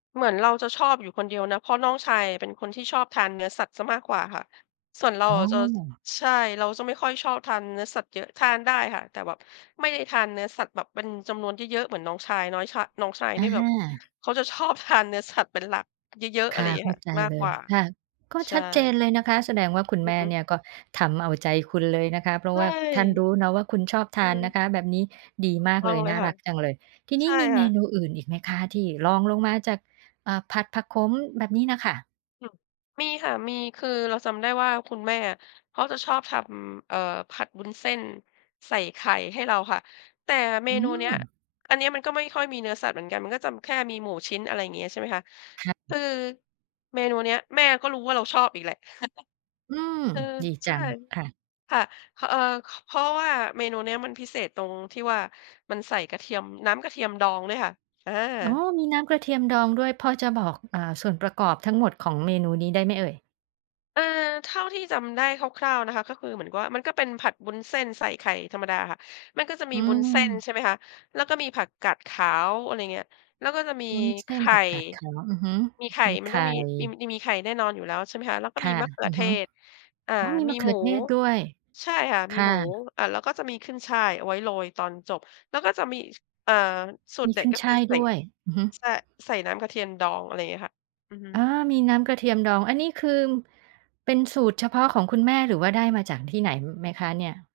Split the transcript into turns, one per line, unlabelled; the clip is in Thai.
เหมือนเราจะชอบอยู่คนเดียวนะ เพราะน้องชายเป็นคนที่ชอบทานเนื้อสัตว์เสียมากกว่าค่ะ ส่วนเรา
อ๋
อ
อ
ะจะ ใช่ เราจะไม่ค่อยชอบทานเนื้อสัตว์เยอะ ทานได้ค่ะ แต่แบบไม่ได้ทานเนื้อสัตว์แบบเป็นจำนวนเยอะ ๆ เหมือนน้องชาย น้อยชาย น้องชาย
อ
น
ะ
ี่แ
ฮ
บบ
ะ
เขาจะชอบทานเนื้อสัตว์เป็นหลัก เยอะ ๆ อ
ค
ะไร
่
อย
ะ
่างเง
เ
ี้
ข
ย
้า
ค่ะ
ใจ
มาก
เล
ก
ย
ว่า
ค่ะ ก็
ใช
ชัดเจน
่
เลยนะคะ แสดงว่าคุณ
อื
แม
อ
่
ฮึ
เนี่ยก็ทำเอาใจคุณเลยนะคะ เพรา
ใช
ะว่าท่านร
่
ู้เนาะว่าคุณชอบท
อื
า
อฮ
นน
ึ
ะคะ แบบนี้ดี
ถูก
มาก
ต้อ
เล
ง
ย
เล
น
ย
่า
ค่
ร
ะ
ักจังเลย ทีน
ใช
ี้
่
มีเ
ค
ม
่ะ
นูอื่นอีกไหมคะที่รองลงมาจาก อ่า ผัดผักขม แบบนี้น่ะค่ะ?
อืม มีค่ะ มี คือเราจำได้ว่าคุณแม่อะเขาจะชอบทำ เอ่อ ผัดวุ้นเส้นใส่ไข่ให้เราค่ะ แต่เม
อื
นูเนี้ย
ม
อันเนี้ยมันก็ไม่ค่อยมีเนื้อสัตว์เหมือนกัน มันก็จะ ม แค่มีหมู่ชิ้น อะไรอย่างเงี้ย ใช่ไหมคะ
ค่
ต
ะ
ือ เมนูเนี้ยแม่ก็รู้ว่าเราชอบอีกแหละ
อืม
เออ
ดี
ใ
จ
ช
ั
่
งค่ะ
ค่ะ ค เอ่อ เพราะว่าเมนูเนี้ยมันพิเศษตรงที่ว่ามันใส่กระเทียม น้ำกระเทียมดองด้วยค่ะ อ
อ๋อ
า
มีน้ำกระเทียมดองด้วย พอจะบอก อ่า ส่วนประกอบทั้งหมดของเมนูนี้ได้ไหมเอ่ย?
เออ เท่าที่จำได้คร่าว ๆ นะคะ ก็คือเหมือนว่า มันก็เป็นผัดวุ้นเส้นใส่ไข่ธรรมดาค่ะ มันก็จะมี
อื
วุ้นเส้น
ม
ใช่ไหมคะ แล้วก็มีผักกาดขาว อะไรเงี้ย แล้วก็จะมี
วุ้นเส
ไข
้น
่
ผักกาดขาว อือฮึ
มีไข่
มี
ม
ไ
ัน
ข
ต้อ
่
งมี อิ อิ มีไข่แน่นอนอยู่แล้ว ใช่ไหมคะ แล้วก็
ค
มี
่ะ
มะเขื
อ
อ
ือ
เท
ฮึ
ศ อ่า
อ๋อ มี
ม
ม
ี
ะเข
ห
ื
มู
อเทศด้วย
ใช่ค่ะ
ค
มี
่
หมู
ะ
อา แล้วก็จะมีขึ้นฉ่ายเอาไว้โรยตอนจบ แล้วก็จะมี ส อ่า สู
ม
ตร
ี
เด็
ข
ด
ึ้น
ก็
ฉ
คื
่
อ
าย
ใส่
ด้วย อือฮึ
ใช่ ใส่น้ำกระเทียนดอง อะไรอย่างเงี้ยค่ะ อือฮึ
อา มีน้ำกระเทียมดอง อันนี้คือเป็นสูตรเฉพาะของคุณแม่ หรือว่าได้มาจากที่ไหน ม ไหมคะเนี่ย?